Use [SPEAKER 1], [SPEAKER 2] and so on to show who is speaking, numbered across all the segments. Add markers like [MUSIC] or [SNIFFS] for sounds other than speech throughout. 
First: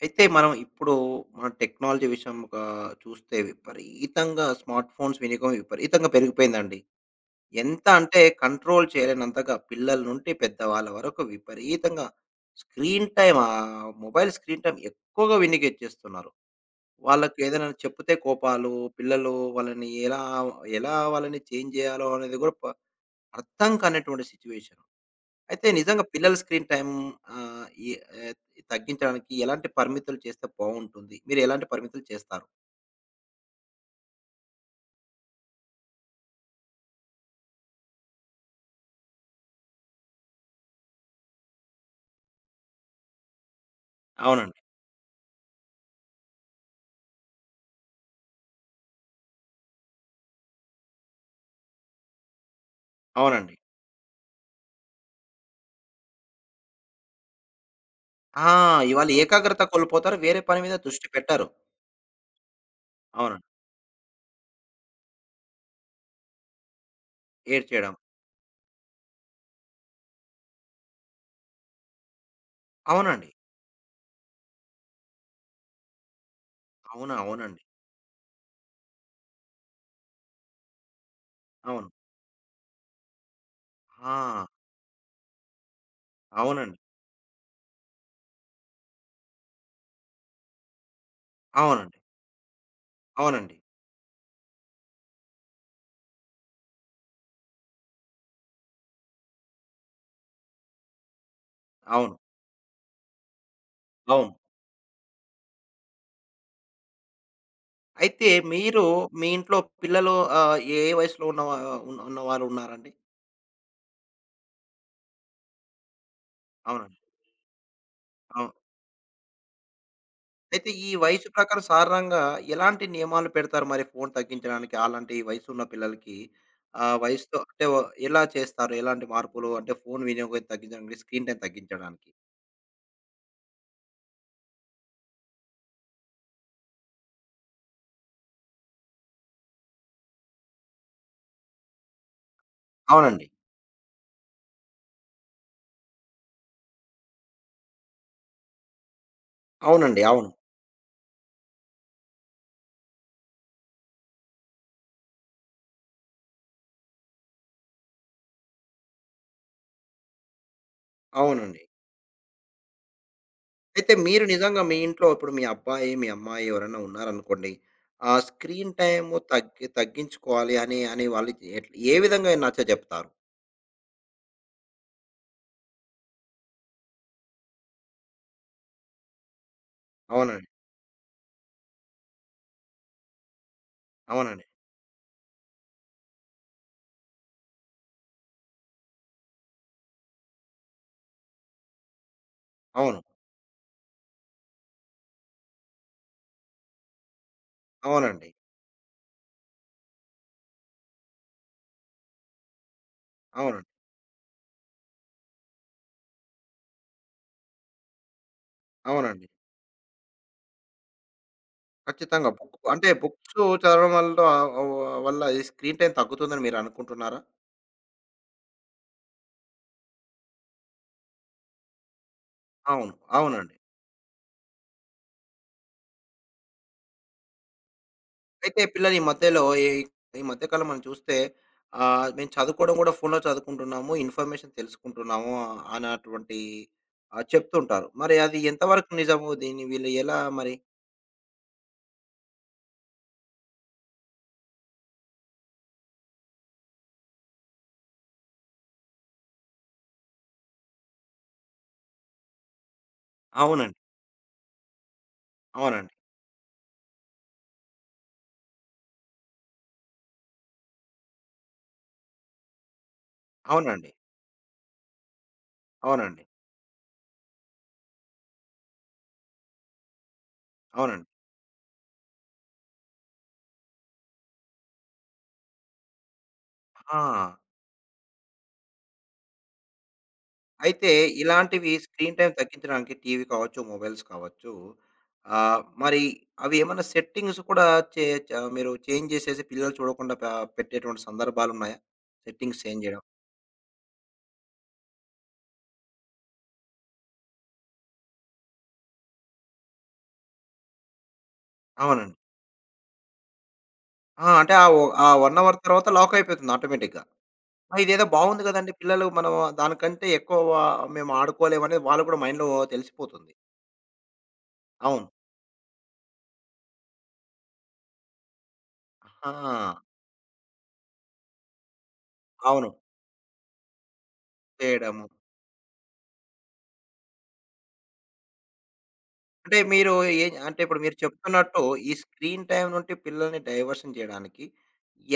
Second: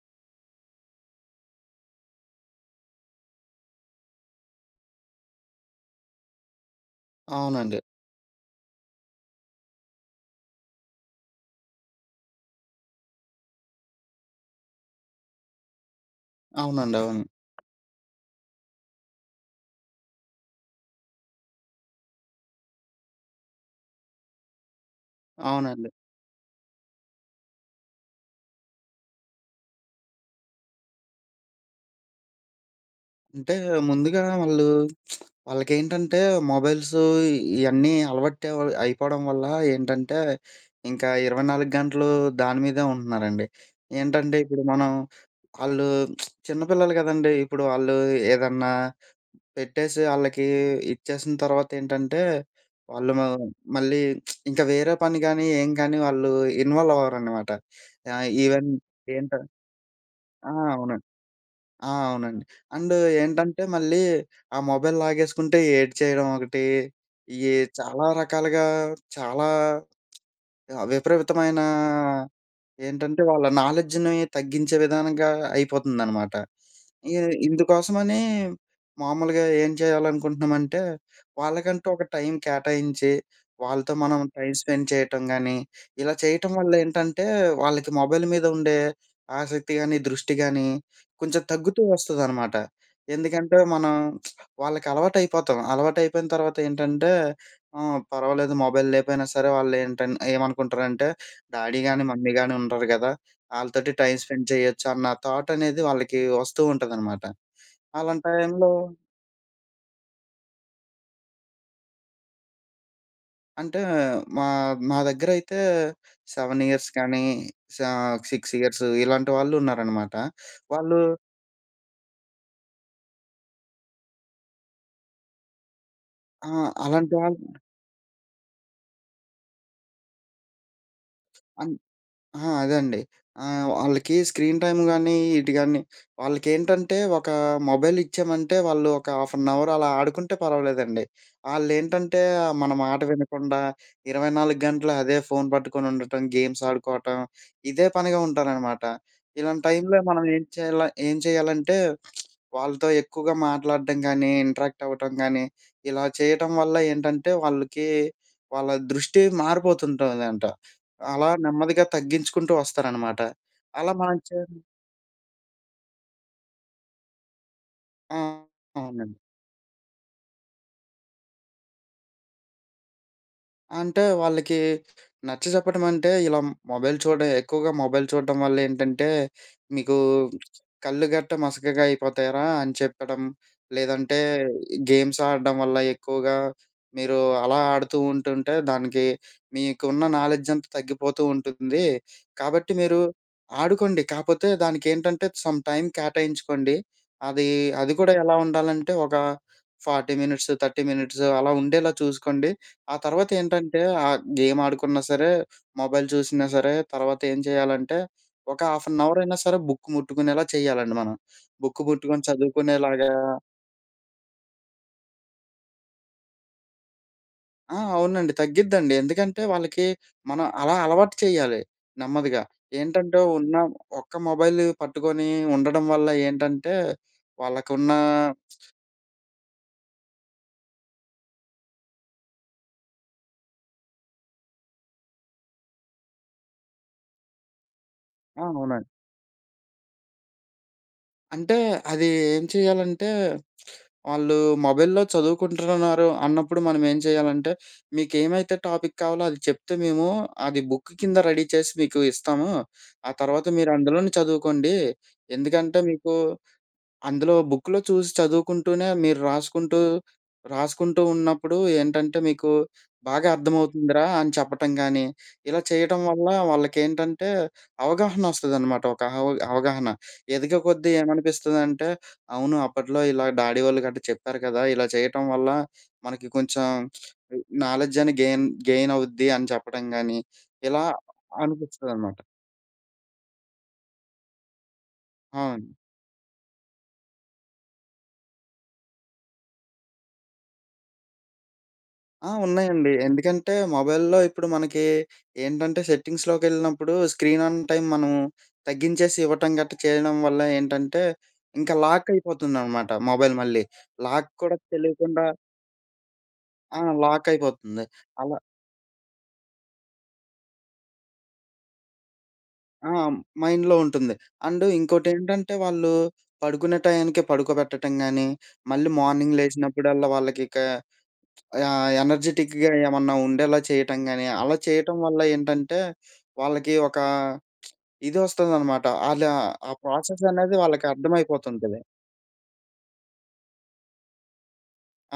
[SPEAKER 1] అయితే మనం ఇప్పుడూ, మన టెక్నాలజీ విషయం ఒకా, చూస్తే విపరీతంగా స్మార్ట్ ఫోన్స్ వినియోగం. విపరీతంగా పెరిగిపోయింది అండి.
[SPEAKER 2] అవునండి.
[SPEAKER 1] ఎంత అంటే కంట్రోల్ చేయలేనంతగా. పిల్లల నుండి పెద్ద వాళ్ళ వరకు విపరీతంగా screen time ah, mobile screen time ఎక్కువగా వినియోగించేస్తున్నారు.
[SPEAKER 2] అవునండి అవును.
[SPEAKER 1] వాళ్ళకి ఏదైనా చెప్తే కోపాలు. పిల్లలు వాళ్ళని ఎలా, ఎలా వాళ్ళని చేంజ్ జేయాలో అనేది గూడ ప అర్థం కానటువంటి సిట్యుయేషన్. అయితే
[SPEAKER 2] అవునండి.
[SPEAKER 1] నిజంగా పిల్లల స్క్రీన్ టైమ్ ఆహ్, ఇ ఏ తగ్గించడానికి ఎలాంటి పరిమితులు చేస్తే బావుంటుంది. మీరు ఎలాంటి పరిమితులు చేస్తారు?
[SPEAKER 2] అంటే ముందుగా వాళ్ళు [SMACKS LIPS] వాళ్ళకేంటంటే మొబైల్స్ ఇ ఇయన్నీ అలవాటు అ వ్ అయిపోవడం వల్ల ఏంటంటే, ఇంకా 24 గంటలు దాని మీదే ఉంటున్నారండి. ఏంటంటే
[SPEAKER 1] అవునండి.
[SPEAKER 2] ఇప్పుడు మనం ఆళ్ళు [SMACKS LIPS] చిన్న పిల్లలు కదండీ. ఇప్పుడు వాళ్ళు ఏదన్నా పెట్టేసి ఆళ్ళకి ఇచ్చేసిన తర్వాత ఏంటంటే, వాళ్ళు మ
[SPEAKER 1] అవునండి.
[SPEAKER 2] మళ్ళీ [SMACKS LIPS] ఇంక వేరే పని గానీ, ఏం గాని వాళ్ళు ఇన్వాల్వ్ అవ్వరనమాట. ఆహ్,
[SPEAKER 1] ఆ!
[SPEAKER 2] ఈవెన్
[SPEAKER 1] ఇవాళ
[SPEAKER 2] ఏంట
[SPEAKER 1] ఏకాగ్రత కోల్పోతారు. వేరే
[SPEAKER 2] ఆ!
[SPEAKER 1] పని మీద
[SPEAKER 2] అవునండి.
[SPEAKER 1] దృష్టి పెట్టరు.
[SPEAKER 2] ఆ! అవునండి. అండ్
[SPEAKER 1] అవునండి.
[SPEAKER 2] ఏంటంటే, మళ్ళీ ఆ మొబైల్ లాగేసుకుంటే ఏడ్చేయడం ఒకటి. ఈ
[SPEAKER 1] ఏడ్చేయడం.
[SPEAKER 2] చాలా రకాలుగా చాలా [SMACKS LIPS] ఆహ్, విపరీతమైనా ఏంటంటే,
[SPEAKER 1] అవునండి.
[SPEAKER 2] వాళ్ళ నాలెడ్జ్‌ని తగ్గించే విధానంగా అయిపోతుందనమాట.
[SPEAKER 1] అవునా?
[SPEAKER 2] ఇ
[SPEAKER 1] అవునండి.
[SPEAKER 2] ఇందుకోసమనీ మామూలుగా ఏం చేయాలనుకుంటున్నామంటే, వాళ్ళకంటూ
[SPEAKER 1] అవును.
[SPEAKER 2] ఒక టైం కేటాయించి. వాళ్ళతో మనం
[SPEAKER 1] ఆ!
[SPEAKER 2] టైం స్పెండ్ చేయటం గానీ. ఇలా చేయటం వల్ల
[SPEAKER 1] అవునండి.
[SPEAKER 2] ఏంటంటే, వాళ్ళకి మొబైల్ మీద ఉండే ఆసక్తి గాని, దృష్టి గానీ కొంచెం తగ్గుతూ
[SPEAKER 1] అవునండి.
[SPEAKER 2] వస్తదనమాట.
[SPEAKER 1] అవునండి.
[SPEAKER 2] ఎందుకంటే, మనం [SMACKS LIPS] వాళ్ళకి అలవాటు అయిపోతాం. అలవాటు అయిపోయిన తర్వాత ఏంటంటే ఆహ్, పర్వాలేదు. మొబైల్ లేకపోయినా సరే వాళ్ళేంటన్ ఏమనుకుంటారంటే, డాడీ గానీ,
[SPEAKER 1] అవును.
[SPEAKER 2] మమ్మీ గాని ఉండారు గదా! ఆళ్ళతోటి టైం
[SPEAKER 1] అవును.
[SPEAKER 2] స్పెండ్ చేయొచ్చు అన్న థాట్ అనేది వాళ్ళకి వస్తూ ఉంటాదనమాట. అలాంటి
[SPEAKER 1] అయితే
[SPEAKER 2] టైంలో
[SPEAKER 1] మీరు మీ ఇంట్లో పిల్లలు ఆహ్, ఏ ఏ వయసులో ఉన్న వా ఉన్నవాళ్ళు ఉన్నారండి?
[SPEAKER 2] అంటే మా, మా దగ్గర అయితే 7 ఇయర్స్
[SPEAKER 1] అవునండి.
[SPEAKER 2] కానీ సా
[SPEAKER 1] అవును.
[SPEAKER 2] 6 ఇయర్స్ ఇలాంటి వాళ్ళున్నారనమాట.
[SPEAKER 1] అయితే ఈ
[SPEAKER 2] వాళ్ళు
[SPEAKER 1] వయసు ప్రకారం సాధారణంగా ఎలాంటి నియమాలు పెడతారు మరి ఫోన్ తగ్గించడానికి. అలాంటి వయసు ఉన్న పిల్లలకి
[SPEAKER 2] ఆ!
[SPEAKER 1] ఆహ్,
[SPEAKER 2] అలాంటి వాళ్ళు
[SPEAKER 1] వయసుతో
[SPEAKER 2] వున్నా
[SPEAKER 1] అంటే ఎలా చేస్తారు? ఎలాంటి మార్పులు అంటే ఫోన్ వినియోగం తగ్గించడానికి స్క్రీన్ టైం
[SPEAKER 2] ఆ!
[SPEAKER 1] తగ్గించడానికి?
[SPEAKER 2] అదండి. ఆహ్, వాళ్ళకి స్క్రీన్ టైం కానీ ఇటు కాని వాళ్ళకేంటంటే ఒకా మొబైల్ ఇచ్చామంటే వాళ్ళొక హాఫ్ అన్ అవర్ అలా ఆడుకుంటే పర్వాలేదండి. వాళ్ళేంటంటే మన మాట
[SPEAKER 1] అవునండి.
[SPEAKER 2] వినకుండా 24 గంటలూ అదే ఫోన్ పట్టుకొనుండటం, గేమ్స్ ఆడుకోవటం ఇదే పనిగా ఉంటారనమాట. ఇలాంటి టైంలో
[SPEAKER 1] అవునండి. అవును.
[SPEAKER 2] మనమేం చేయాల ఏం చేయాలంటే [SMACKS LIPS] వాళ్ళతో ఎక్కువగా మాట్లాడటం కానీ, ఇంటరాక్ట్ అవ్వటం కానీ, ఇలా చేయటం వల్ల ఏంటంటే వాళ్ళకీ వాళ్ళ దృష్టి మారిపోతుంటదంట. అలా
[SPEAKER 1] అవునండి.
[SPEAKER 2] నెమ్మదిగా తగ్గించుకుంటూ వస్తారనమాట.
[SPEAKER 1] అయితే
[SPEAKER 2] అలా మనం
[SPEAKER 1] మీరు
[SPEAKER 2] చేయము.
[SPEAKER 1] నిజంగా మీ ఇంట్లో ఇప్పుడు మీ అబ్బాయి, మీ అమ్మాయి ఎవరైనా ఉన్నారనుకోండి? ఆ
[SPEAKER 2] ఆ!
[SPEAKER 1] స్క్రీన్ టైం
[SPEAKER 2] అవునండి.
[SPEAKER 1] తగ్గి తగ్గించుకోవాలి అనె అనే వాళ్ళకి ఏట్ల ఎ విధంగా నచ్చ చెప్తారు?
[SPEAKER 2] అంటే వాళ్ళకి నచ్చచెప్పడం అంటే, ఇలా మొ మొబైల్ చూడడం ఎక్కువగా మొబైల్ చూడడం వల్ల ఏంటంటే మీకు
[SPEAKER 1] అవునండి.
[SPEAKER 2] కళ్ళు గట్ట మసకగా అయిపోతాయిరా అని చెప్పడం. లేదంటే
[SPEAKER 1] అవునండి.
[SPEAKER 2] గేమ్స్ ఆడడం వల్ల ఎక్కువగా మీరు అలా ఆడుతూ ఉంటుంటే దానికి మీకున్న నాలెడ్జ్ అంతా తగ్గిపోతూ ఉంటుంది. కాబట్టి మీరు
[SPEAKER 1] అవును.
[SPEAKER 2] ఆడుకోండి, కాకపోతే దానికి ఏంటంటే సమ్‌టైమ్ కేటాయించుకోండి, అది, అది కూడా
[SPEAKER 1] అవునండి.
[SPEAKER 2] ఎలా ఉండాలంటే ఒక 40 మినిట్స్, 30 మినిట్స్ అలా ఉండేలా చూసుకోండి. ఆ తర్వాత
[SPEAKER 1] అవునండి.
[SPEAKER 2] ఏంటంటే, ఆ గేమ్ ఆడుకున్నా సరే మొబైల్ చూసినా సరే తర్వాత ఏం చేయాలంటే ఒక హాఫ్ ఎన్ అవర్
[SPEAKER 1] అవునండి.
[SPEAKER 2] అయినా సరే బుక్ ముట్టుకునేలా చేయాలండి. మనం బుక్ ముట్టుకొని
[SPEAKER 1] ఖచ్చితంగా. బుక్ అంటే
[SPEAKER 2] చదువుకునేలాగా
[SPEAKER 1] బుక్స్ చదవడం వల్ల వ్ వ్ వల్ల ఈ స్క్రీన్ టైమ్ తగ్గుతుందని మీరు అనుకుంటున్నారా?
[SPEAKER 2] ఆ! అవునండి తగ్గిద్దండి. ఎందుకంటే వాళ్ళకి మనం అలా అలవాటు చేయాలి నెమ్మదిగా.
[SPEAKER 1] అవును.
[SPEAKER 2] ఏంటంటే
[SPEAKER 1] అవునండి.
[SPEAKER 2] ఉన్న ఒక్క మొబైల్‌‌‌ని పట్టుకొని ఉండడం వల్ల ఏంటంటే వాళ్ళకున్న
[SPEAKER 1] అయితే
[SPEAKER 2] [SMACKS LIPS]
[SPEAKER 1] పిల్లలు ఈ మధ్యలో ఎ ఈ మధ్య కాలంలో మనం చూస్తే ఆహ్, మేము చదువుకోవడం కూడా ఫోన్‌లో చదువుకుంటున్నాము. ఇన్ఫర్మేషన్ తెలుసుకుంటున్నాము అన్నటువంటి ఆహ్, చెప్తుంటారు. మరి అది
[SPEAKER 2] ఆ! అవునండి.
[SPEAKER 1] ఎంతవరకు నిజము? దీన్ని వీళ్ళు ఎలా మరి
[SPEAKER 2] అంటే అది ఏం చేయాలంటే, [SMACKS LIPS] వాళ్ళు మొబైల్‌లో చదువుకుంటున్నారు అన్నప్పుడు మనం ఏం చేయాలంటే, [SNIFFS] మీకు ఏమైతే టాపిక్ కావాలో అది చెప్తే మేము, అది బుక్ కింద రెడీ చేసి మీకు ఇస్తాము. ఆ తర్వాత మీరు
[SPEAKER 1] అవునండి.
[SPEAKER 2] అందులోనే చదువుకోండి. ఎందుకంటే,
[SPEAKER 1] అవునండి.
[SPEAKER 2] మీకు అందులో బుక్‌లో చూసి చదువుకుంటూనే మీరు రాసుకుంటూ, రాసుకుంటూ ఉన్నప్పుడు ఏంటంటే మీకు బాగా
[SPEAKER 1] అవునండి.
[SPEAKER 2] అర్థమవుతుందిరా! అని చెప్పటం గానీ, ఇలా చేయటం
[SPEAKER 1] అవునండి.
[SPEAKER 2] వల్ల వాళ్ళకేంటంటే, అవగాహన వస్తదనమాట. ఒక అవ్ అవగాహన. [SNIFFS] ఎదిగేకొద్దీ
[SPEAKER 1] అవునండి.
[SPEAKER 2] ఏమనిపిస్తదంటే, అవును అప్పట్లో ఇలా డాడీ వోళ్ళు గట్ట చెప్పారు కదా! ఇలా చేయటం వల్ల మనకి కొంచెం
[SPEAKER 1] ఆ!
[SPEAKER 2] ఇ నాలెడ్జ్ అయిన గెయిన్, గెయిన్ అవుద్ది అని చెప్పడం గానీ ఇలా
[SPEAKER 1] అయితే, ఇలాంటివి స్క్రీన్
[SPEAKER 2] అనిపిస్తాదనమాట.
[SPEAKER 1] టైమ్ తగ్గించడానికి టీవీ కావచ్చు, మొబైల్స్ కావచ్చు. ఆహ్,
[SPEAKER 2] అవును.
[SPEAKER 1] మరి అవి ఏమైనా సెట్టింగ్స్ కూడా చేయచ్చ మీరు చేంజ్ చేసేసి పిల్లలు చూడకుండా పా పెట్టేటువంటి సందర్భాలున్నాయా?
[SPEAKER 2] ఆ!
[SPEAKER 1] సెట్టింగ్స్ చేంజ్
[SPEAKER 2] ఉన్నాయండి.
[SPEAKER 1] జేయడం.
[SPEAKER 2] ఎందుకంటే, మొబైల్‌లో ఇప్పుడు మనకి, ఏంటంటే సెట్టింగ్స్‌లోకి యెళ్ళినప్పుడు స్క్రీన్ ఆన్ టైమ్ మనం తగ్గించేసి ఇవ్వటం గట్ట చేయడం వల్ల ఏంటంటే, ఇంకా లాక్
[SPEAKER 1] అవునండి.
[SPEAKER 2] అయిపోతుందనమాట మొబైల్ మళ్ళీ. లాక్
[SPEAKER 1] ఆ! అంటే
[SPEAKER 2] కూడా
[SPEAKER 1] ఆవో ఆ
[SPEAKER 2] తెలియకుండా
[SPEAKER 1] 1 అవర్ తర్వాత లాక్ అయిపోతుంది
[SPEAKER 2] ఆ!
[SPEAKER 1] ఆటోమేటిక్‌గా.
[SPEAKER 2] లాక్
[SPEAKER 1] ఆ!
[SPEAKER 2] అయిపోతుంది.
[SPEAKER 1] ఇదేదో
[SPEAKER 2] అలా
[SPEAKER 1] బాగుంది గదండీ. పిల్లలు మనం దానికంటే ఎక్కువా, మేము ఆడుకోలేము అని వాళ్ళకి గూడా మైండ్‌లో
[SPEAKER 2] ఆ!
[SPEAKER 1] తెలిసిపోతుంది.
[SPEAKER 2] మైండ్‌లో ఉంటుంది. అండ్
[SPEAKER 1] అవును.
[SPEAKER 2] ఇంకోటేంటంటే వాళ్ళు, పడుకునే టయానికి పడుకోబెట్టటం గాని, మళ్ళీ మార్నింగ్
[SPEAKER 1] ఆహా!
[SPEAKER 2] లేచినప్పుడల్లా వాళ్ళకిక ఆహ్, ఎనర్జిటిక్‌గా
[SPEAKER 1] అవును.
[SPEAKER 2] ఏమన్నా ఉండేలా చేయటం గానీ, అలా చేయటం
[SPEAKER 1] చేయడము.
[SPEAKER 2] వల్ల ఏంటంటే, వాళ్ళకి ఒక [SMACKS LIPS] ఇది ఒస్తదనమాట. అలా
[SPEAKER 1] అంటే
[SPEAKER 2] ఆ
[SPEAKER 1] మీరు
[SPEAKER 2] ప్రాసెస్
[SPEAKER 1] ఏ
[SPEAKER 2] అనేది
[SPEAKER 1] అంటే ఇప్పుడు
[SPEAKER 2] వాళ్ళకి
[SPEAKER 1] మీరు చెప్తున్నట్టు,
[SPEAKER 2] అర్థమైపోతుంటది.
[SPEAKER 1] ఈ స్క్రీన్ టైమ్ నుంటి పిల్లల్ని డైవర్షన్ జేయడానికి,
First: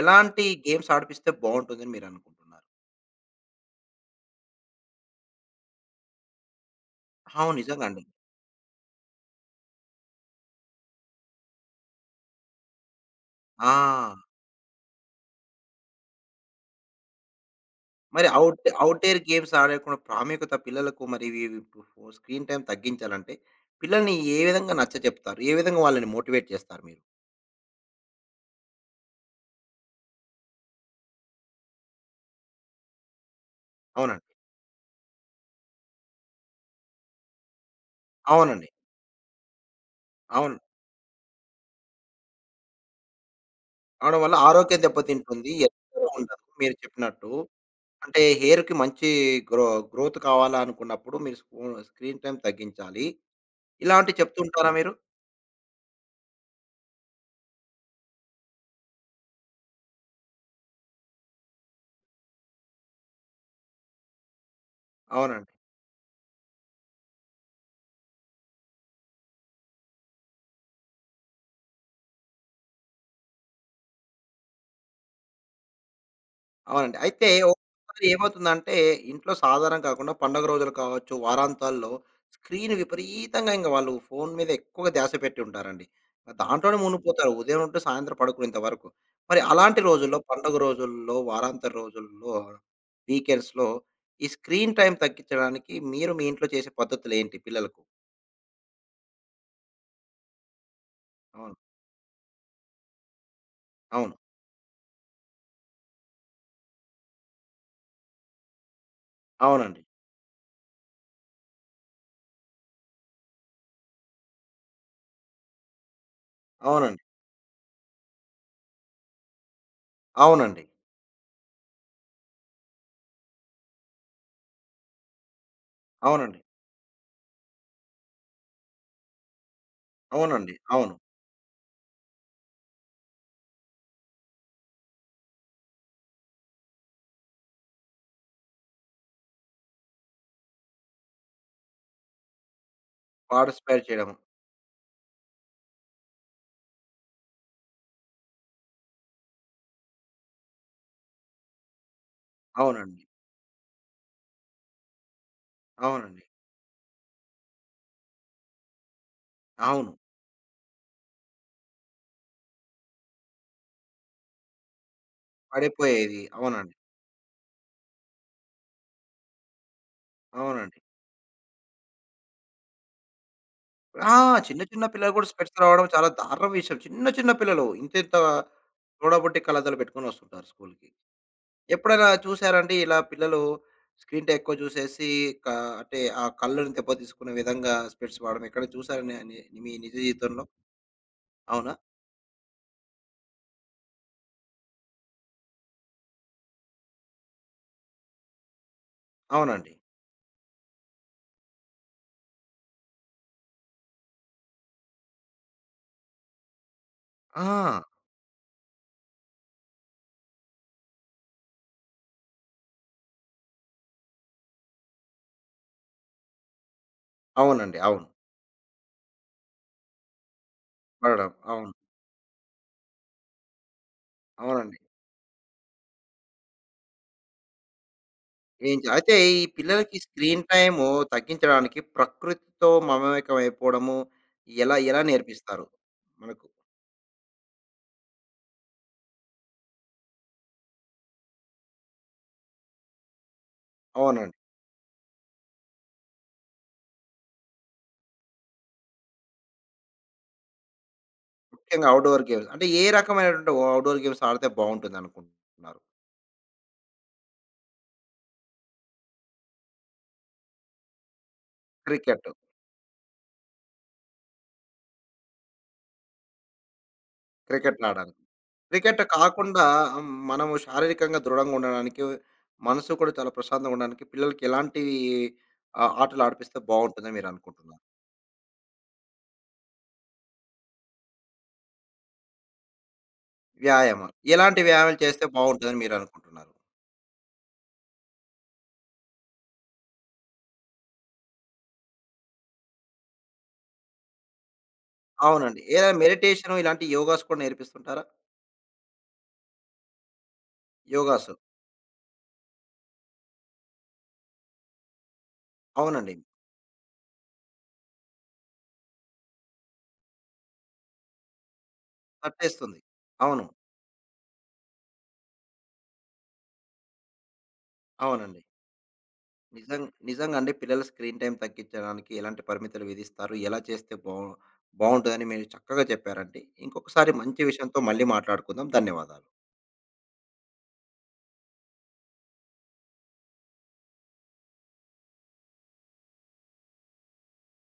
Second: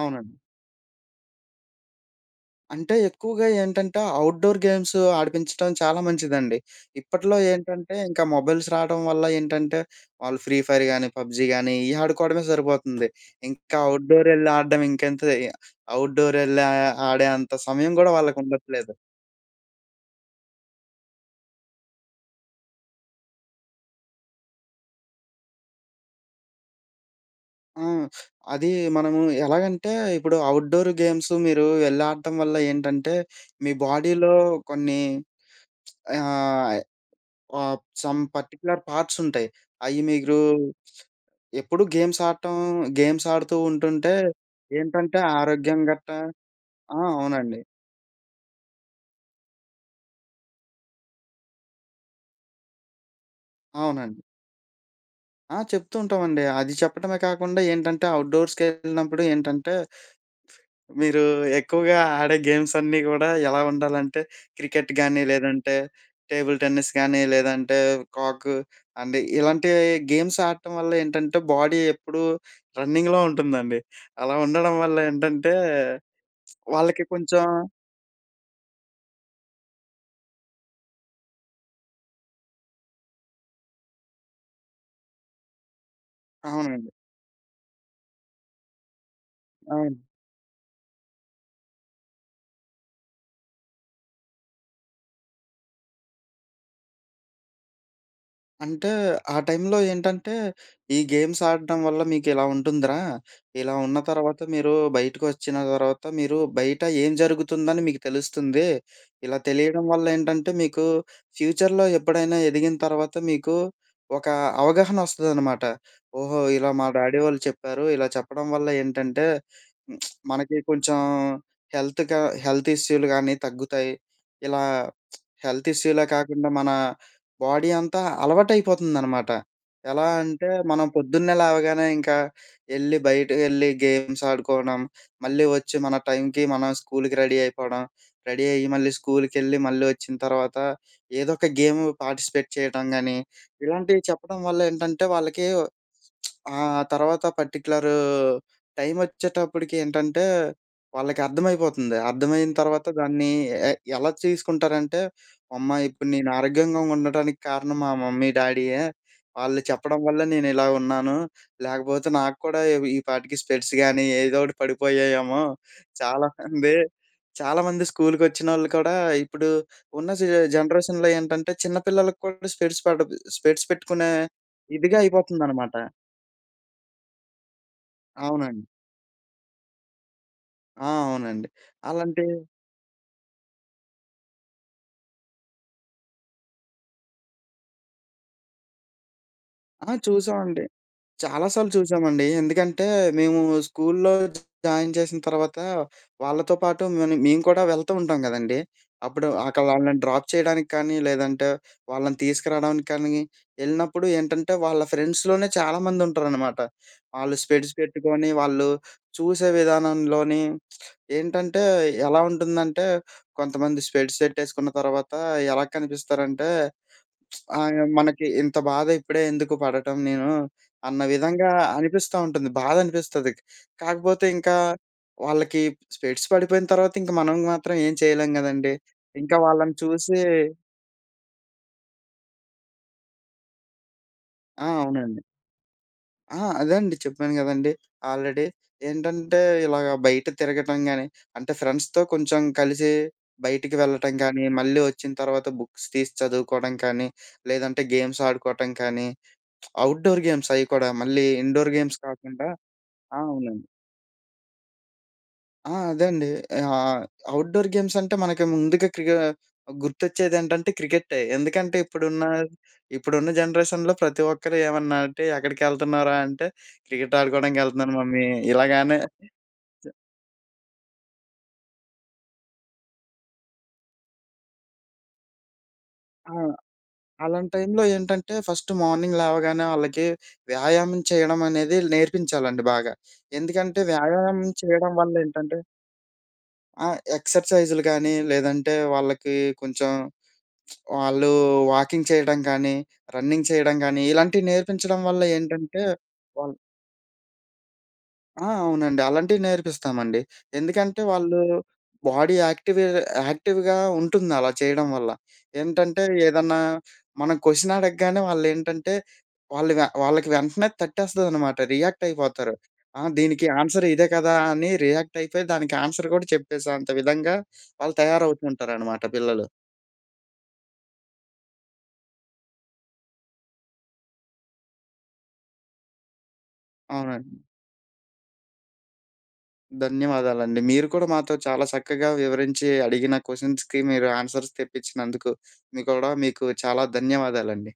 [SPEAKER 2] అవునండి.
[SPEAKER 1] ఎలాంటి గేమ్స్ ఆడిపిస్తే బావుంటాదని మీరు అనుకుంటున్నారు?
[SPEAKER 2] అంటే ఎక్కువగా ఏంటంటే, అవుట్‌డోర్ గేమ్సూ ఆడిపించటం చాలా మంచిదండి. [SNIFFS] ఇప్పట్లో
[SPEAKER 1] హౌ నిజంగా
[SPEAKER 2] ఏంటంటే,
[SPEAKER 1] అండి.
[SPEAKER 2] ఇంక మొబైల్స్ రావడం వల్ల ఏంటంటే, [SNIFFS] వాళ్ళు ఫ్రీఫైర్ గానీ, పబ్‌జి గానీ, ఇయ్యి ఆడుకోడమే సరిపోతుంది. ఇంకా
[SPEAKER 1] ఆ!
[SPEAKER 2] అవుట్‌డోర్ యెళ్లి ఆడడం ఇంకెంత, ఇ అవుట్‌డోర్ యెళ్ళే, ఆడే అంత సమయం గూడా
[SPEAKER 1] మరి
[SPEAKER 2] వాళ్ళకి
[SPEAKER 1] అవుట్
[SPEAKER 2] ఉండట్లేదు.
[SPEAKER 1] అవుట్‌డేర్ గేమ్స్ ఆడేకున్న ప్రాముఖ్యత పిల్లలకు మరి వి వి ఓ స్క్రీన్ టైమ్ తగ్గించాలంటే, పిల్లల్ని ఏ విధంగా నచ్చచెప్తారు? ఏ విధంగా వాళ్ళని మోటివేట్ చేస్తారు మీరు?
[SPEAKER 2] ఆ! [SNIFFS] అదీ మనము ఎలాగంటే, ఇప్పుడు ఔట్‌డొర్ గేమ్సు. మీరూ వెళ్ళాడటం వల్ల ఏంటంటే, మీ
[SPEAKER 1] అవునండి.
[SPEAKER 2] బాడీలో కొన్ని [TSK] ఆహ్, ఆహ్, సమ్
[SPEAKER 1] అవునండి.
[SPEAKER 2] పర్టిక్యులర్ పార్ట్స్ ఉంటాయి. అయి మీరూ
[SPEAKER 1] అవును.
[SPEAKER 2] ఎప్పుడు గేమ్స్ ఆడటం. గేమ్స్ ఆడుతూ ఉంటుంటే,
[SPEAKER 1] ఆడవాళ్ళ ఆరోగ్యం
[SPEAKER 2] ఏంటంటే
[SPEAKER 1] దెబ్బతింటుంది.
[SPEAKER 2] ఆరోగ్యం
[SPEAKER 1] ఎప్పుడు
[SPEAKER 2] గట్టా
[SPEAKER 1] వుండదు మీరు
[SPEAKER 2] ఆ!
[SPEAKER 1] చెప్పినట్టు.
[SPEAKER 2] అవునండి.
[SPEAKER 1] అంటే, హెయిర్‌కి మంచీ గ్రొ గ్రోత్ కావాలనుకున్నప్పుడు. మీరు స్క్రూ స్క్రీన్ టైమ్ తగ్గించాలి. ఇలాంటివి
[SPEAKER 2] అవునండి.
[SPEAKER 1] చెప్తూ ఉంటారా మీరు?
[SPEAKER 2] ఆ! చెప్తూ ఉంటామండి. అది చెప్పడమే కాకుండా ఏంటంటే, ఔట్‌డోర్స్‌కెళ్ళినప్పుడు ఏంటంటే, మీరూ ఎక్కువగా ఆడే గేమ్స్ అన్నీ గూడా ఎలా ఉండాలంటే, క్రికెట్‌గాని
[SPEAKER 1] అవునండి.
[SPEAKER 2] లేదంటే టేబుల్ టెన్నిస్ కానీ లేదంటే కాక్. అంటే ఇలాంటివి గేమ్స్ ఆడటం వల్ల ఏంటంటే, బాడీ ఎప్పుడూ రన్నింగ్‌లో ఉంటుందండి. అలా ఉండడం వల్ల ఏంటంటే, [TSK]
[SPEAKER 1] అవునండి.
[SPEAKER 2] వాళ్ళకి
[SPEAKER 1] అయితే
[SPEAKER 2] కొంచా
[SPEAKER 1] ఒకొసారి ఏమవుతుందంటే, ఇంట్లో సాధారణంగా కాకుండా పండుగ రోజులు కావచ్చు వారాంతాల్లో. స్క్రీన్ విపరీతంగా ఇంగ వాళ్ళు ఫోన్ మీద ఎక్కువగా ధ్యాస పెట్టి ఉంటారండి. దాంట్లోనే
[SPEAKER 2] అవునండి.
[SPEAKER 1] మునిగిపోతారు. ఉదయం ఉంటే సాయంత్రం పడుకునేంత వరకు. మరి అలాంటి
[SPEAKER 2] అవును.
[SPEAKER 1] రోజుల్లో, పండుగ రోజుల్లో, వారాంతర రోజుల్లో, వీకెండ్స్‌లో. ఈ స్క్రీన్ టైమ్ తగ్గించడానికి మీరు మీ ఇంట్లో చేసే పద్ధతులేంటి పిల్లలకు?
[SPEAKER 2] అంటే ఆ టైంలో ఏంటంటే, ఈ గేమ్స్
[SPEAKER 1] అవును.
[SPEAKER 2] ఆడడం వల్ల మీకు ఇలా ఉంటుందిరా! ఇలా ఉన్న
[SPEAKER 1] అవును.
[SPEAKER 2] తర్వాత మీరు బయటకు ఒచ్చిన తర్వాత మీరు బయట ఏం జరుగుతుందని మీకు తెలుస్తుంది. ఇలా
[SPEAKER 1] అవునండి.
[SPEAKER 2] తెలియడం వల్ల ఏంటంటే మీకు ఫ్యూచర్‌‌లో ఎప్పుడైనా ఎదిగిన తర్వాత మీకు, ఒక అవగాహన ఒస్తదనమాట. ఓహో! ఇలా మా
[SPEAKER 1] అవునండి.
[SPEAKER 2] డాడీ వోళ్ళు చెప్పారు ఇలా చెప్పడం వల్ల ఏంటంటే [SMACKS LIPS] మనకి
[SPEAKER 1] అవునండి.
[SPEAKER 2] కొంచెం హెల్త్‌క హెల్త్ ఇష్యూలు గానీ తగ్గుతాయి. ఇలా [SMACKS LIPS] హెల్త్ ఇష్యూలే
[SPEAKER 1] అవునండి.
[SPEAKER 2] కాకుండా మన బాడీ అంతా అలవాటు అయిపోతుందనమాట. ఎలా అంటే
[SPEAKER 1] అవునండి,
[SPEAKER 2] మనం
[SPEAKER 1] అవును.
[SPEAKER 2] పొద్దున్నే లేవగానే, ఇంకా ఎళ్లి బయటకి ఎళ్లి గేమ్స్ ఆడుకోవడం, మళ్ళీ ఒచ్చి మన టైంకి మనం స్కూల్‌కి రెడీ అయిపోవడం. రెడీ అయ్యి మళ్ళీ స్కూల్‌కి ఎళ్లి మళ్ళీ ఒచ్చిన తర్వాత ఏదో ఒక గేము పార్టిసిపేట్ చేయటం గానీ,
[SPEAKER 1] పార్టిసిపేట్
[SPEAKER 2] ఇలాంటివి
[SPEAKER 1] చేయడము.
[SPEAKER 2] చెప్పడం వల్ల ఏంటంటే, వాళ్ళకి‌ వ్ [SMACKS LIPS] ఆ! తర్వాత పర్టిక్యులర్ టైమ్ ఒచ్చేటప్పటికి ఏంటంటే వాళ్ళకి అర్థమైపోతుంది. అర్థమయిన తర్వాత
[SPEAKER 1] అవునండి.
[SPEAKER 2] దాన్ని ఎ ఎలా తీసుకుంటారంటే "అమ్మ! ఇప్పుడు
[SPEAKER 1] అవునండి.
[SPEAKER 2] నేను ఆరోగ్యంగా ఉండటానికి కారణం మా మమ్మీ, డాడీ‌యె. వాళ్ళు
[SPEAKER 1] అవును.
[SPEAKER 2] చెప్పడం వ‌ల్లే నేను ఇలా ఉన్నాను. లేకపోతే నాకు కూడా ఇవి ఈపాటికి స్పెక్స్ గాని ఏదో ఒకటి పడిపోయాయమో" [GIGGLES]
[SPEAKER 1] పడిపోయేది.
[SPEAKER 2] చాలా
[SPEAKER 1] అవునండి.
[SPEAKER 2] మంది చాలామంది స్కూల్‌కి ఒచ్చినోళ్ళు కూడా ఇప్పుడు ఉన్న సీ ఆహ్,
[SPEAKER 1] అవునండి.
[SPEAKER 2] జనరేషన్‌లో ఏంటంటే చిన్న పిల్లలకు కూడా స్పెక్స్ పడద్ స్పెక్స్ పెట్టుకునే
[SPEAKER 1] ఆ! చిన్న చిన్న
[SPEAKER 2] ఇదిగా
[SPEAKER 1] పిల్లలకు కూడా స్పెక్స్
[SPEAKER 2] అయిపోతుందనమాట.
[SPEAKER 1] రావడం చాలా దారుణం విషయం. చిన్న చిన్న పిల్లలు ఇంత ఇంత
[SPEAKER 2] అవునండి.
[SPEAKER 1] సొడబుట్టి కళ్లద్దాలు పెట్టుకొని ఒస్తుంటారు
[SPEAKER 2] ఆ!
[SPEAKER 1] స్కూల్‌కి.
[SPEAKER 2] అవునండి.
[SPEAKER 1] ఎప్పుడైనా
[SPEAKER 2] అలాంటి
[SPEAKER 1] చూసారా అండి, ఇలా పిల్లలు స్క్రీన్‌టైమ్ ఎక్కువ చూసేసి క అంటే ఆ కళ్ళని దెబ్బతీసుకునే విధంగా స్పెక్స్ వాడడం ఎక్కడైనా చూసారా? నే నే మీ
[SPEAKER 2] ఆ!
[SPEAKER 1] నిజ జీవితంలో?
[SPEAKER 2] చూసామండి. చాలా సార్లు
[SPEAKER 1] అవునా?
[SPEAKER 2] చూసామండి. ఎందుకంటే మేము స్కూల్‌లో [UNINTELLIGIBLE] జాయిన్ చేసిన తర్వాత వాళ్ళతో పాటు మని మేము కూడా వెళ్తూ ఉంటాం గదండీ! అప్పుడు అక్కడ
[SPEAKER 1] అవునండి.
[SPEAKER 2] వాళ్ళని డ్రాప్ చేయడానికి కానీ, లేదంటే వాళ్ళని తీసుకురావడానికి కానీ ఎళ్ళినప్పుడు ఏంటంటే వాళ్ళ ఫ్రెండ్స్‌లోనే చాలామంది ఉంటారనమాట. ఆళ్ళు స్పెక్స్
[SPEAKER 1] ఆ!
[SPEAKER 2] పెట్టుకొని వాళ్ళు చూసే విధానంలో‌ని [SMACKS LIPS] ఏంటంటే ఎలా ఉంటుందంటే కొంతమంది స్పెక్స్ ఎట్టేసుకున్న తర్వాత ఎలా కనిపిస్తారంటే, [SMACKS LIPS]
[SPEAKER 1] అవునండి,
[SPEAKER 2] అయ
[SPEAKER 1] అవును.
[SPEAKER 2] మనకి ఇంత బాధ ఇప్పుడే ఎందుకు పడటం నేను, అన్న
[SPEAKER 1] పడడం.
[SPEAKER 2] విధంగా
[SPEAKER 1] అవును.
[SPEAKER 2] అనిపిస్త ఉంటది బాధ అనిపిస్తది. కాకపోతే ఇంకా
[SPEAKER 1] అవునండి.
[SPEAKER 2] వాళ్ళకి స్పెక్స్ పడిపోయిన తర్వాత, ఇంకా మనం మాత్రం ఏం చేయలేం గదండీ!
[SPEAKER 1] ఏంచే అయితే
[SPEAKER 2] ఇంకా
[SPEAKER 1] ఈ
[SPEAKER 2] వాళ్ళని
[SPEAKER 1] పిల్లలకి
[SPEAKER 2] చూసి
[SPEAKER 1] స్క్రీన్‌టైము తగ్గించడానికి ప్రకృతితో మమేకం అయిపోవడము
[SPEAKER 2] ఆ!
[SPEAKER 1] ఎలా ఎలా
[SPEAKER 2] అవునండి.
[SPEAKER 1] నేర్పిస్తారు?
[SPEAKER 2] ఆ!
[SPEAKER 1] మనకు.
[SPEAKER 2] అదే అండి చెప్పాను గదండీ! ఆల్రెడీ ఏంటంటే ఇలాగ బయట తిరగటం గాని, అంటే ఫ్రెండ్స్‌తో కొంచెం కలిసి బయటికి వెళ్ళటం
[SPEAKER 1] అవునండి.
[SPEAKER 2] గానీ, మళ్ళీ ఒచ్చిన తర్వాత బుక్స్ తీసి చదువుకోవడం కానీ లేదంటే గేమ్స్ ఆడుకోవటం కానీ, [SMACKS LIPS] అవుట్‌డోర్ గేమ్స్ అవి కూడా మళ్ళీ ఇండోర్
[SPEAKER 1] ముఖ్యంగా
[SPEAKER 2] గేమ్స్
[SPEAKER 1] అవుట్‌డోర్ గేమ్.
[SPEAKER 2] కాకుండా
[SPEAKER 1] అంటే ఏ
[SPEAKER 2] ఆ!
[SPEAKER 1] రకమైనటువంటి ఓ
[SPEAKER 2] అవునండి.
[SPEAKER 1] అవుట్‌డోర్ గేమ్స్ ఆడితే బాగుంటుంది
[SPEAKER 2] ఆ!
[SPEAKER 1] అనుకుంటున్నారు?
[SPEAKER 2] అదే అండి. ఆహ్, అవుట్‌డోర్ గేమ్స్ అంటే మనకి ముందుగా క్రి‌క్ గుర్తొచ్చేది ఏంటంటే క్రికె‌టె. ఎందుకంటే ఇప్పుడున్న,
[SPEAKER 1] క్రికెటు.
[SPEAKER 2] ఇప్పుడున్న జనరేషన్‌లో ప్రతి ఒక్కరు ఏమన్నంటే ఎక్కడికి ఎళ్తున్నావురా? అంటే "క్రికెట్ ఆడుకోవడానికి
[SPEAKER 1] క్రికెట్‌ని
[SPEAKER 2] ఎళ్తున్నాను
[SPEAKER 1] ఆడడానికి.
[SPEAKER 2] మమ్మీ" ఇలాగానే
[SPEAKER 1] క్రికెట్ కాకుండా ఆహ్, మనము శారీరకంగా దృడంగా ఉండడానికి, మనసు కూడా చాలా ప్రశాంతంగా ఉండడానికి పిల్లలకి ఎలాంటి ఆహ్, ఆటలు
[SPEAKER 2] ఆ!
[SPEAKER 1] ఆడిపిస్తే బాగుంటుంది అని మీరు
[SPEAKER 2] అలాంటి
[SPEAKER 1] అనుకుంటున్నారు?
[SPEAKER 2] టైంలో ఏంటంటే ఫస్ట్ మార్నింగ్ లేవగానే ఆళ్ళకి 'వ్యాయామం' చేయడం అనేది నేర్పించాలండి బాగా. ఎందుకంటే
[SPEAKER 1] వ్యాయామాలు.
[SPEAKER 2] వ్యాయామం
[SPEAKER 1] ఎలాంటి
[SPEAKER 2] చేయడం
[SPEAKER 1] వ్యాయామాలు
[SPEAKER 2] వల్ల
[SPEAKER 1] చేస్తే
[SPEAKER 2] ఏంటంటే
[SPEAKER 1] బాగుంటుంది అని మీరు అనుకుంటున్నారు?
[SPEAKER 2] ఆ! ఎక్సర్సైజ్‌లు గానీ లేదంటే వాళ్ళకి కొంచెం [SMACKS LIPS] వాళ్ళు వాకింగ్ చేయడం కానీ, రన్నింగ్ చేయడం గానీ ఇలాంటివి నేర్పించడం వల్ల
[SPEAKER 1] అవునండి.
[SPEAKER 2] ఏంటంటే
[SPEAKER 1] ఏదైనా
[SPEAKER 2] వాళ్
[SPEAKER 1] మెడిటేషను ఇలాంటి యోగాస్ కూడా నేర్పిస్తుంటారా?
[SPEAKER 2] ఆ! అవునండి. అలాంటివి నేర్పిస్తామండి. ఎందుకంటే
[SPEAKER 1] యోగాసు.
[SPEAKER 2] వాళ్ళు బాడీ యాక్టివే యాక్టివ్‌గా ఉంటుంది. అలా చేయడం వల్ల. ఏంటంటే
[SPEAKER 1] అవునండి.
[SPEAKER 2] ఏదన్నా మనం క్వషన్ అడగగానే వాళ్ళు ఏంటంటే వాళ్ళుగ వాళ్ళకి వెంటనే తట్టేస్తుందనమాట. రియాక్ట్ అయిపోతారు.
[SPEAKER 1] కట్టేస్తుంది.
[SPEAKER 2] ఆ!
[SPEAKER 1] అవును.
[SPEAKER 2] "దీనికి ఆన్సర్ ఇదే కదా!" అని రియాక్ట్ అయిపోయి దానికి ఆన్సర్ గూడా చెప్పేసే అంత విధంగా వాళ్ళు
[SPEAKER 1] అవునండి.
[SPEAKER 2] తయారవుతూ ఉంటారనమాట, పిల్లలు.
[SPEAKER 1] నిజంగ్ నిజంగా అండి పిల్లల స్క్రీన్ టైమ్ తగ్గించడానికి ఎలాంటి పరిమితులు విధిస్తారు? ఎలా చేస్తే బా బావుంటదిని మీరు చక్కగా చెప్పారండి. ఇంకొకసారి
[SPEAKER 2] అవునండి.
[SPEAKER 1] మంచి విషయంతో మళ్ళీ మాట్లాడుకుందాం. ధన్యవాదాలు.
[SPEAKER 2] ధన్యవాదాలండి. మీరు కూడా మాతో చాలా చక్కగా వివరించి అడిగిన క్వషన్స్‌కి మీరు ఆన్సర్స్ తెప్పించినందుకు. మీకూడా మీకు చాలా ధన్యవాదాలండి.